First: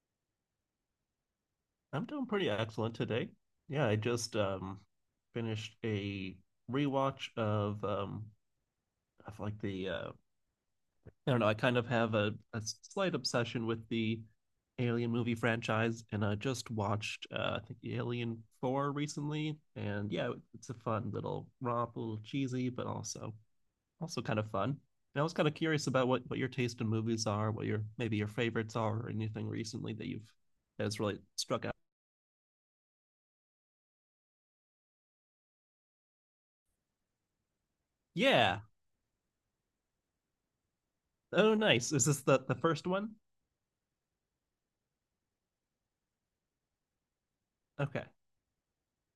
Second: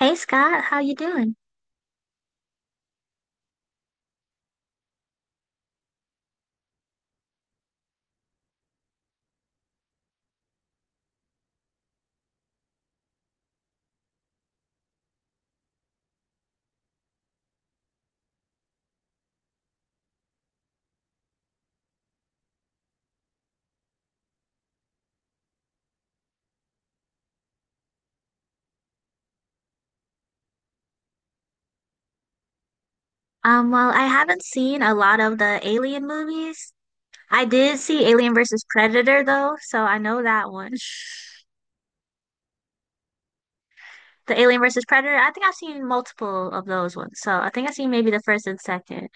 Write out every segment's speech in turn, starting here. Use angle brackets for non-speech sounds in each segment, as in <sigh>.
Hey Scott, how you doing? I'm doing pretty excellent today. Yeah, I just finished a rewatch of of like the I don't know, I kind of have a slight obsession with the Alien movie franchise, and I just watched I think Alien 4 recently. And yeah, it's a fun little romp, a little cheesy, but also kind of fun. And I was kind of curious about what your taste in movies are, what your maybe your favorites are, or anything recently that you've that's really struck out. Well, I haven't seen a lot of the Alien movies. I did see Alien Yeah. versus Predator though, so I know that one. <laughs> Oh, nice. Is this the first one? The Alien versus Predator, I think I've seen multiple of those ones. So I think I've seen Okay. maybe the first and second.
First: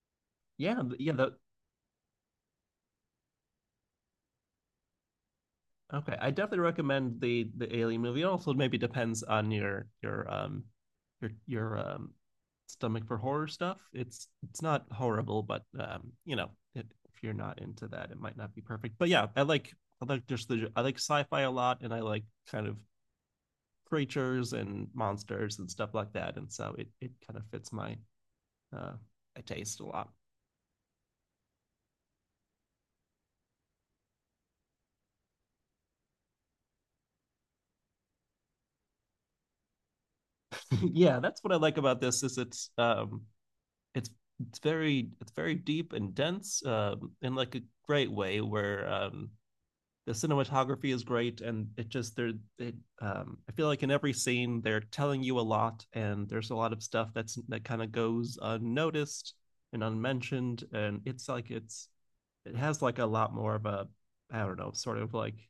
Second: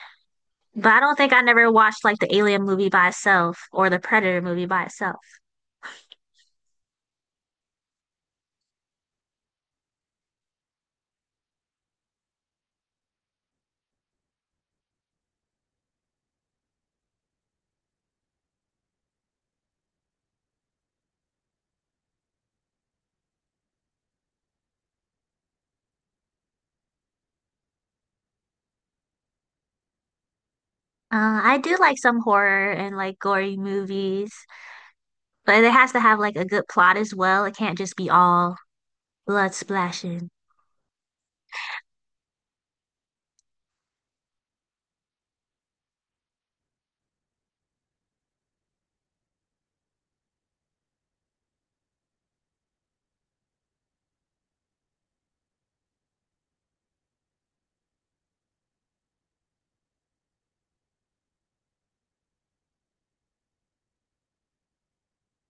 Yeah, But I th- yeah, don't think the I never watched like the Alien movie by itself or the Predator movie by itself. okay. I definitely recommend the Alien movie. It also maybe depends on your your stomach for horror stuff. It's not horrible, but you know, it, if you're not into that, it might not be perfect. But yeah, I like just the I like sci-fi a lot, and I like kind of creatures and monsters and stuff like that. And so it kind of fits my uh I taste a lot. I do like some horror and like gory movies, but it has to have like a good plot as well. It can't just be all blood splashing. <laughs> Yeah, that's what I like about this, is it's it's it's very deep and dense, in like a great way where, the cinematography is great, and it just there it I feel like in every scene they're telling you a lot, and there's a lot of stuff that kind of goes unnoticed and unmentioned. And it's it has like a lot more of a, I don't know, sort of like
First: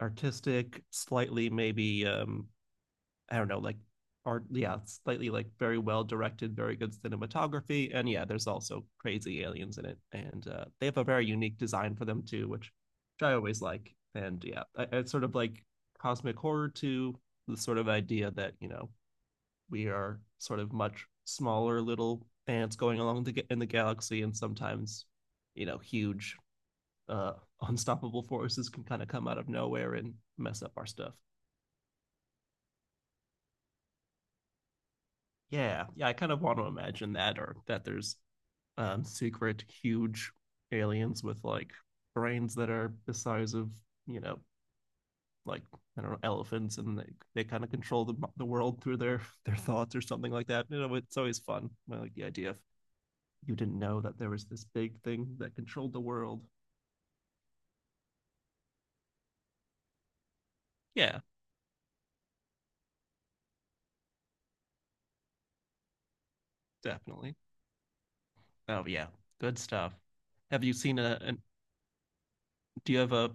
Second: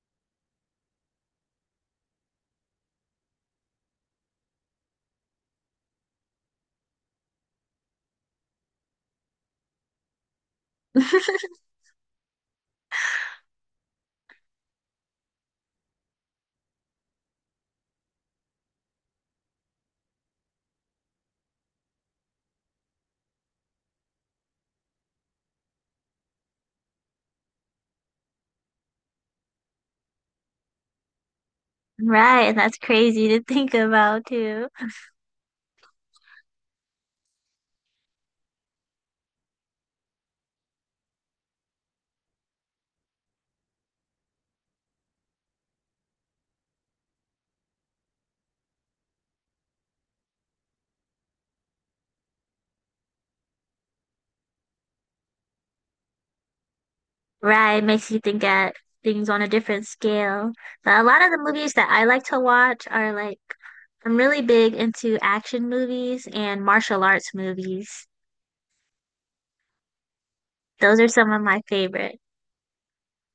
artistic, slightly, maybe, I don't know, like art. Yeah, slightly like very well directed, very good cinematography. And yeah, there's also crazy aliens in it, and they have a very unique design for them too, which I always like. And yeah, it's sort of like cosmic horror to the sort of idea that, you know, we are sort of much smaller little ants going along the, in the galaxy, and sometimes, you know, huge uh <laughs> unstoppable forces can kind of come out of nowhere and mess up our stuff. Right, and that's crazy to think about too. Yeah, I kind of want to imagine that, or that there's secret huge aliens with like brains that are the size of, you know, like, I don't know, elephants, and they kind of control the world through their <laughs> their thoughts or something like that. You know, it's always fun. I like the idea of you didn't know that there was this big thing that controlled the world. Right, makes you think at things on a different scale. But a Yeah, lot of the movies that I like to watch are like I'm really big into action movies and martial arts definitely. movies. Oh yeah, good stuff. Have you seen Those are a? some of my favorite. Do you have a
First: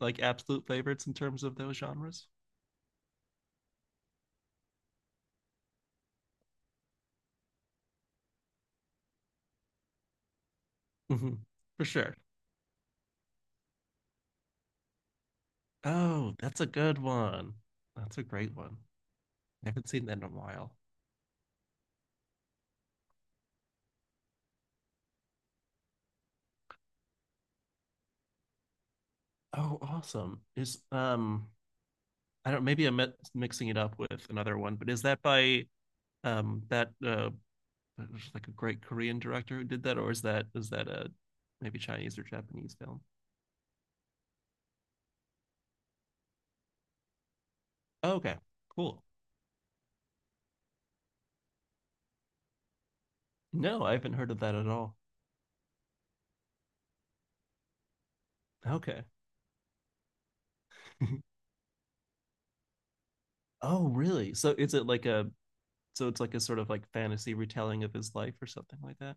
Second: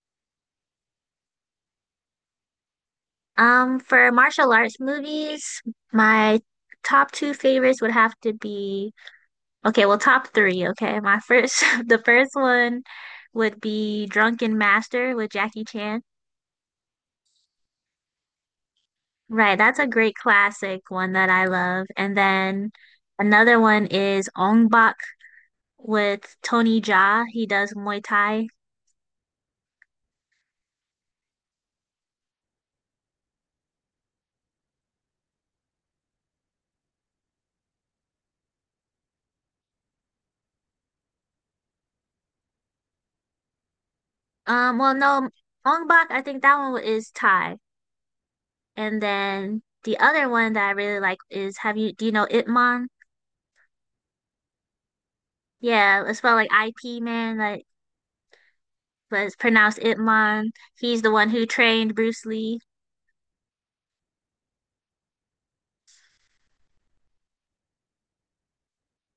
like absolute favorites in terms of those genres? For martial arts movies, my top two favorites would have to be okay, well, top three, okay. My Hmm. first, For <laughs> the sure. first one would be Drunken Master with Jackie Chan. Oh, that's a good one. That's a great one. Right, I that's a haven't seen great that in a while. classic one that I love. And then another one is Ong Bak with Tony Jaa. He does Muay Thai. Oh, awesome. Is I don't maybe I'm mixing it up with another one, but is that by that there's like a great Korean director who did that, or is that a maybe Chinese or Japanese film? Well, no, Ong Bak, I think that one is Thai. Oh, okay. And Cool. then the other one that I really like is have you do you know Ip Man? No, I haven't heard of that at all. Yeah, it's spelled like IP man, like Okay. but it's pronounced Ip Man. He's the one <laughs> who trained Bruce Lee. Oh, really? So is it like a it's like a sort of like fantasy retelling of his life or something like that?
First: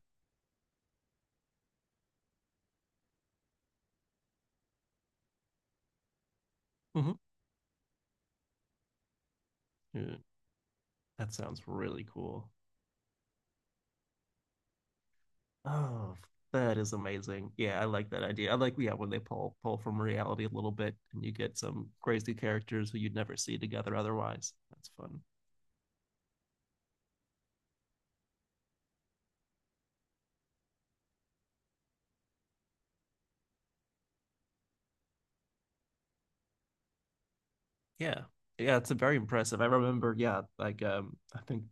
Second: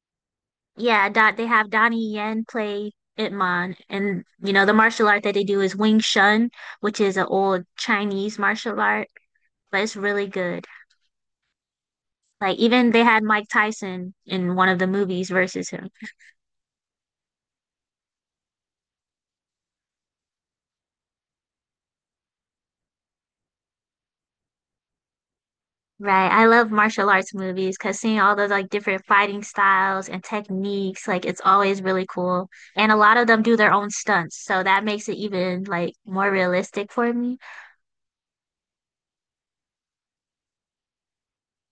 Yeah, Dot they have Donnie Yen play Ip Man and you know the martial art that they do is Wing Chun, which Hmm. is an old Chinese martial art, but it's Yeah, really good. that sounds really cool. Like even they had Mike Tyson in one of the movies versus him. Oh, that is amazing. Yeah, I like that idea. I like, yeah, when they pull from reality a little bit, and you get some crazy characters who you'd never see together otherwise. That's fun. Right. I love martial arts movies because seeing all those like different fighting styles and techniques, like it's always really cool. And a lot of them do their own stunts, so that makes it even like more realistic for me. Yeah. Yeah, it's a very impressive. I remember, yeah, like I think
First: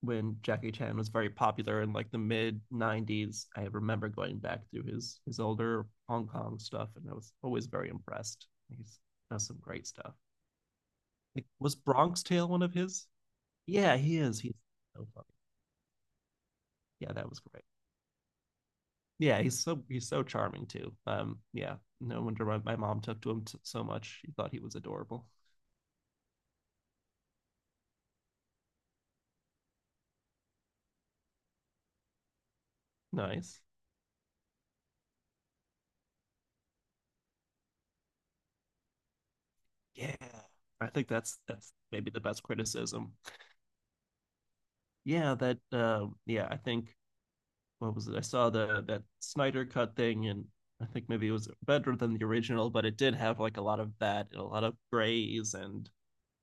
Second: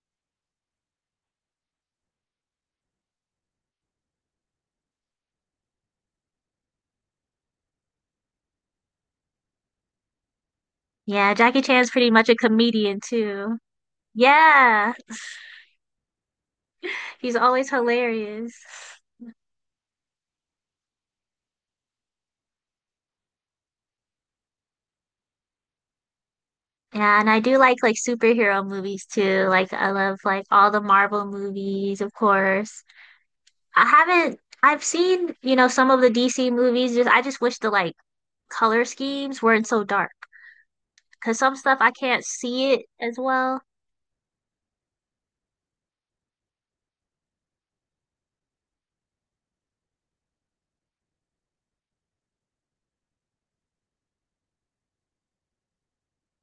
when Jackie Chan was very popular in like the mid 90s, I remember going back through his older Hong Kong stuff, and I was always very impressed. He's Does some great stuff. Yeah, Like, Jackie was Chan's pretty Bronx much a Tale one of comedian his? too. Yeah, he is. He's Yeah. so funny. Yeah, that He's was great. always hilarious. Yeah, he's so charming too. Yeah, no wonder my mom took to him so much. She thought he was adorable. Yeah, and I do like superhero movies too. Like I love like all the Marvel movies, of course. Nice. I haven't I've seen, you know, some of the DC movies. Just I just wish the like color schemes weren't so dark Yeah, I think because some that's stuff I maybe the can't best see it criticism. as well. Yeah, that. Yeah, I think what was it? I saw the that Snyder cut thing, and I think maybe it was better than the original, but it did have like a lot of that and a lot of grays, and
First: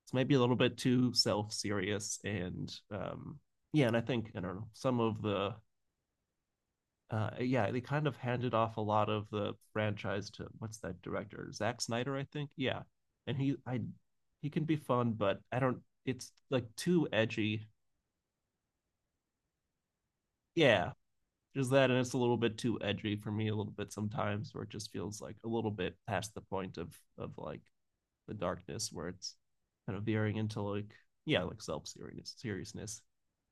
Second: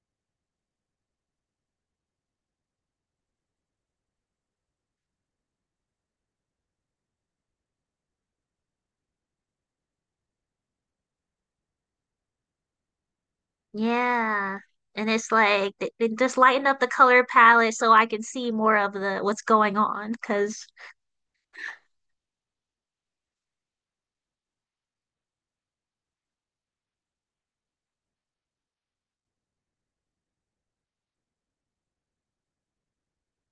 it's maybe a little bit too self serious. And yeah, and I think I don't know some of the yeah, they kind of handed off a lot of the franchise to what's that director? Zack Snyder, I think. Yeah. And he I He Yeah. can be And fun, it's but I like don't they it's just like lighten up the too color edgy. palette so I can see more of the what's going on because Yeah. There's that, and it's a little bit too edgy for me a little bit sometimes, where it just feels like a little bit past the point of like the darkness where it's kind of veering into like, yeah, like self serious seriousness.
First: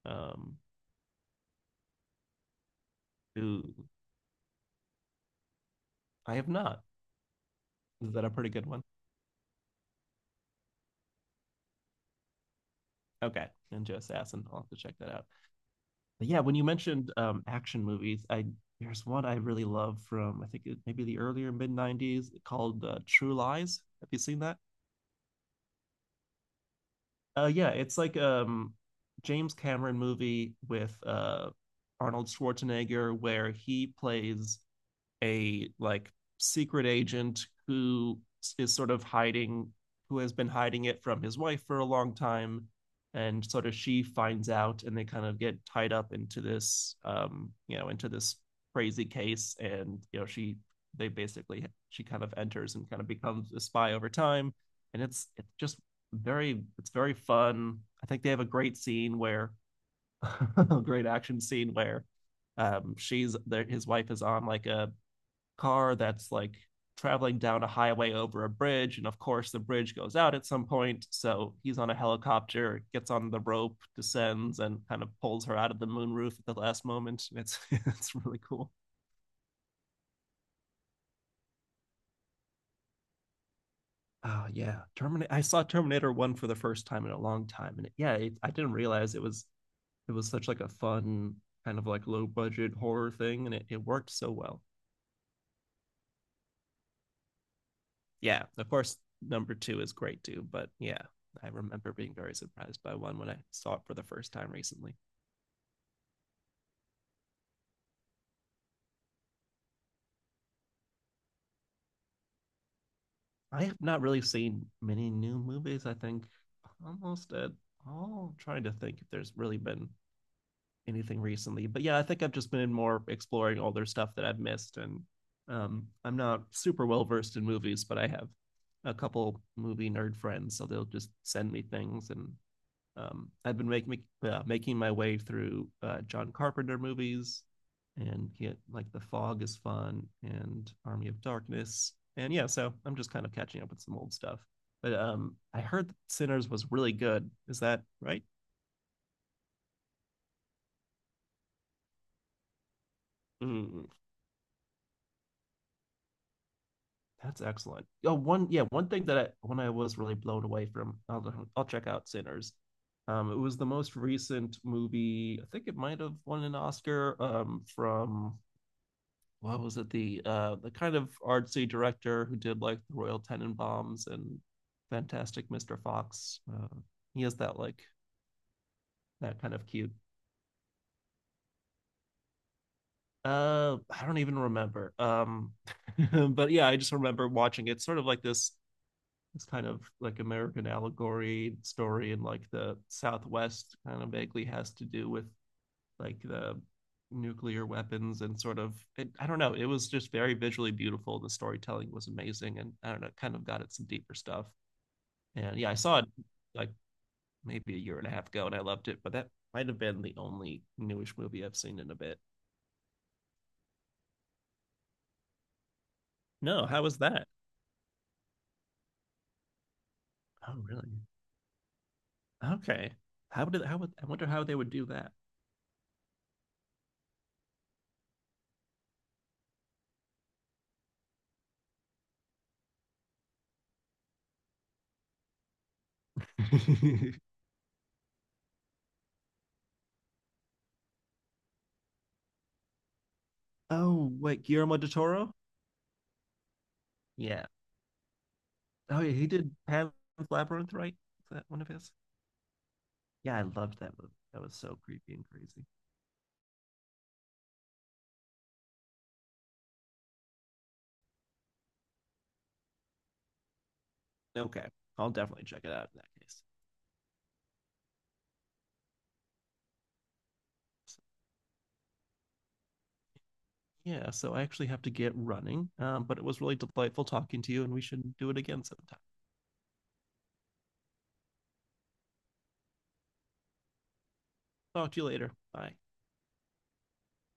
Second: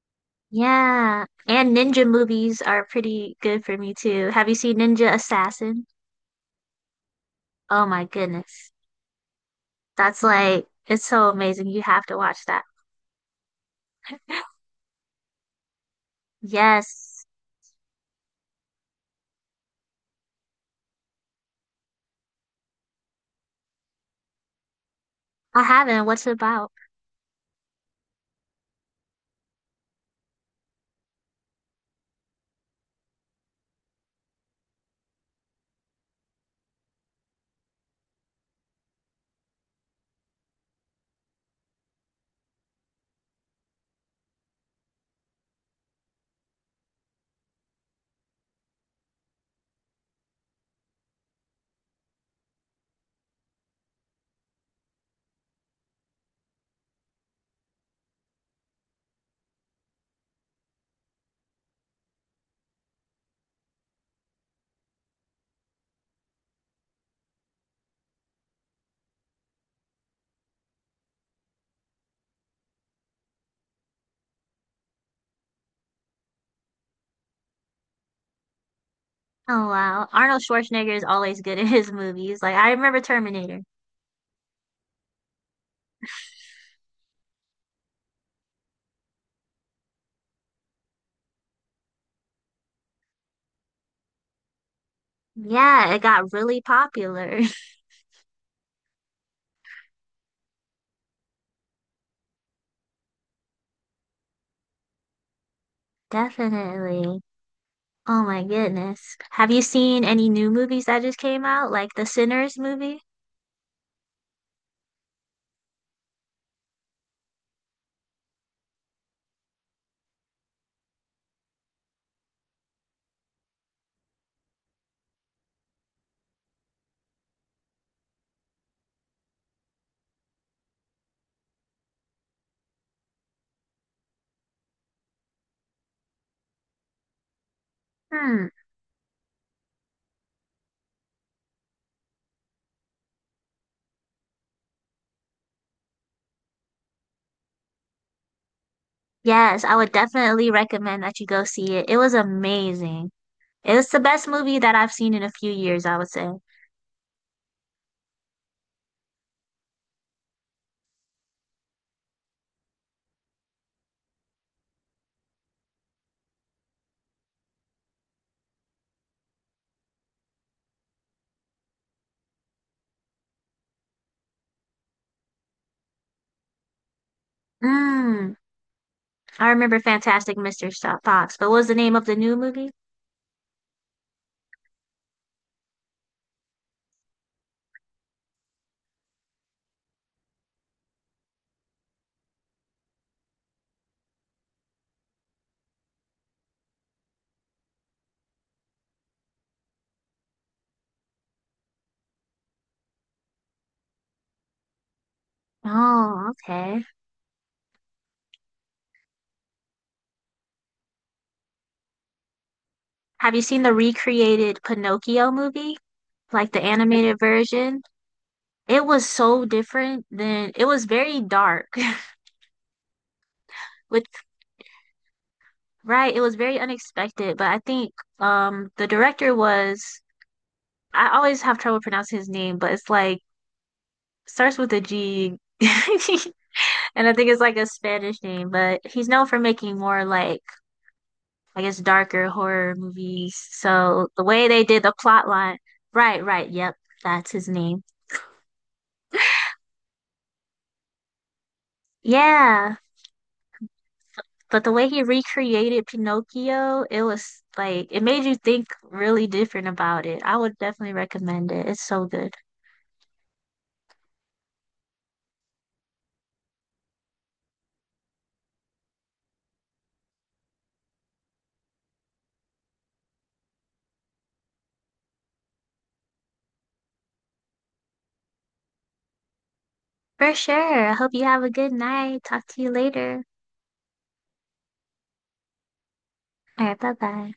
Um yeah. And ninja movies are pretty good ooh, for me too. Have you seen Ninja Assassin? I have not. Oh my Is that a pretty good goodness. one? That's like, it's so amazing. You have to watch that. Okay. Ninja Assassin. I'll <laughs> have to check that out. But yeah, when you mentioned Yes, action movies, I there's one I really love from I think it, maybe the earlier mid '90s, called True Lies. Have you seen that? I haven't. What's it about? Yeah, it's like James Cameron movie with Arnold Schwarzenegger, where he plays a like secret agent who is sort of hiding who has been hiding it from his wife for a long time, and sort of she finds out, and they kind of get tied up into this you know, into this crazy case, and you know she they basically she kind of enters and kind of becomes a spy over time. And it's just very it's very fun. I think they have a great scene where <laughs> a great action scene where she's there his wife is on like a car that's like traveling down a highway over a bridge. And of course, the bridge goes out at some point. So he's on a helicopter, gets on the rope, descends, and kind of pulls her out of the moonroof at the last moment. <laughs> It's really cool. Oh wow. Arnold Schwarzenegger is always good in his movies. Like I remember Terminator. Oh yeah, Terminator. I saw Terminator One for the first time in a long time, and yeah, I didn't realize it was such like a fun kind of like low budget horror thing, and it worked so well. Yeah, it got really popular. <laughs> Yeah, of course, number two is great too. But yeah, I remember being very surprised by one when I saw it for the first time recently. Definitely. Oh my goodness. Have you seen any new movies that just came out, like the Sinners movie? I have not really seen many new movies. I think almost at all. I'm trying to think if there's really been anything recently, but yeah, I think I've just been more exploring older stuff that I've missed. And I'm not super well versed in movies, but I have a couple movie nerd friends, so they'll just send me things. And I've been making my way through John Carpenter movies, and Hmm. get like The Fog is fun, and Army of Darkness. And yeah, so I'm just kind of catching up with some old stuff. But I heard that Sinners was really good. Is that right? Yes, I would definitely recommend that you go see it. It was amazing. It Mm, was the best movie that I've seen in a few years, I would say. that's excellent. Oh, one yeah, one thing that I when I was really blown away from, I'll check out Sinners. It was the most recent movie. I think it might have won an Oscar, from what was it the kind of artsy director who did like the Royal Tenenbaums and Fantastic Mr. Fox. He has that like Mm. that I kind of remember cute. Fantastic Mr. Fox, but what was the name of the new movie? I don't even remember. <laughs> But yeah, I just remember watching it. Sort of like this kind of like American allegory story, and like the Southwest kind of vaguely has to do with like the nuclear weapons and sort of it, I don't know. It was just very visually beautiful. The storytelling was amazing, and I don't know, kind of got at some deeper stuff. And yeah, I saw it Oh, like okay. maybe a year and a half ago, and I loved it. But that might have been the only newish movie I've seen in a bit. Have you seen the recreated Pinocchio movie? Like the No, how was animated that? version? It was so different than Oh, it was really? very dark. Okay. How <laughs> would With I wonder how they would do that? right, it was very unexpected, but I think the director was I always have trouble pronouncing his name, but it's like starts with a G. <laughs> And I <laughs> think it's like a Spanish name, but he's known for making more like I guess darker horror movies. So Oh, the wait, way they Guillermo did del the plot Toro? line, right, right, yep, that's Yeah. his name. Oh, yeah, he did Pan's Labyrinth, right? Is that one of his? Yeah, Yeah, I loved that movie. That was but the so way he creepy and crazy. recreated Pinocchio, it was like it made you think really different about it. I would definitely recommend it. It's so good. Okay, I'll definitely check it out in that case. So, yeah, so I actually have to get running, but it was really delightful talking to you, and we should do it again sometime. For sure. I hope you have a good night. Talk to you later. Talk to you later. Bye. All right, bye bye.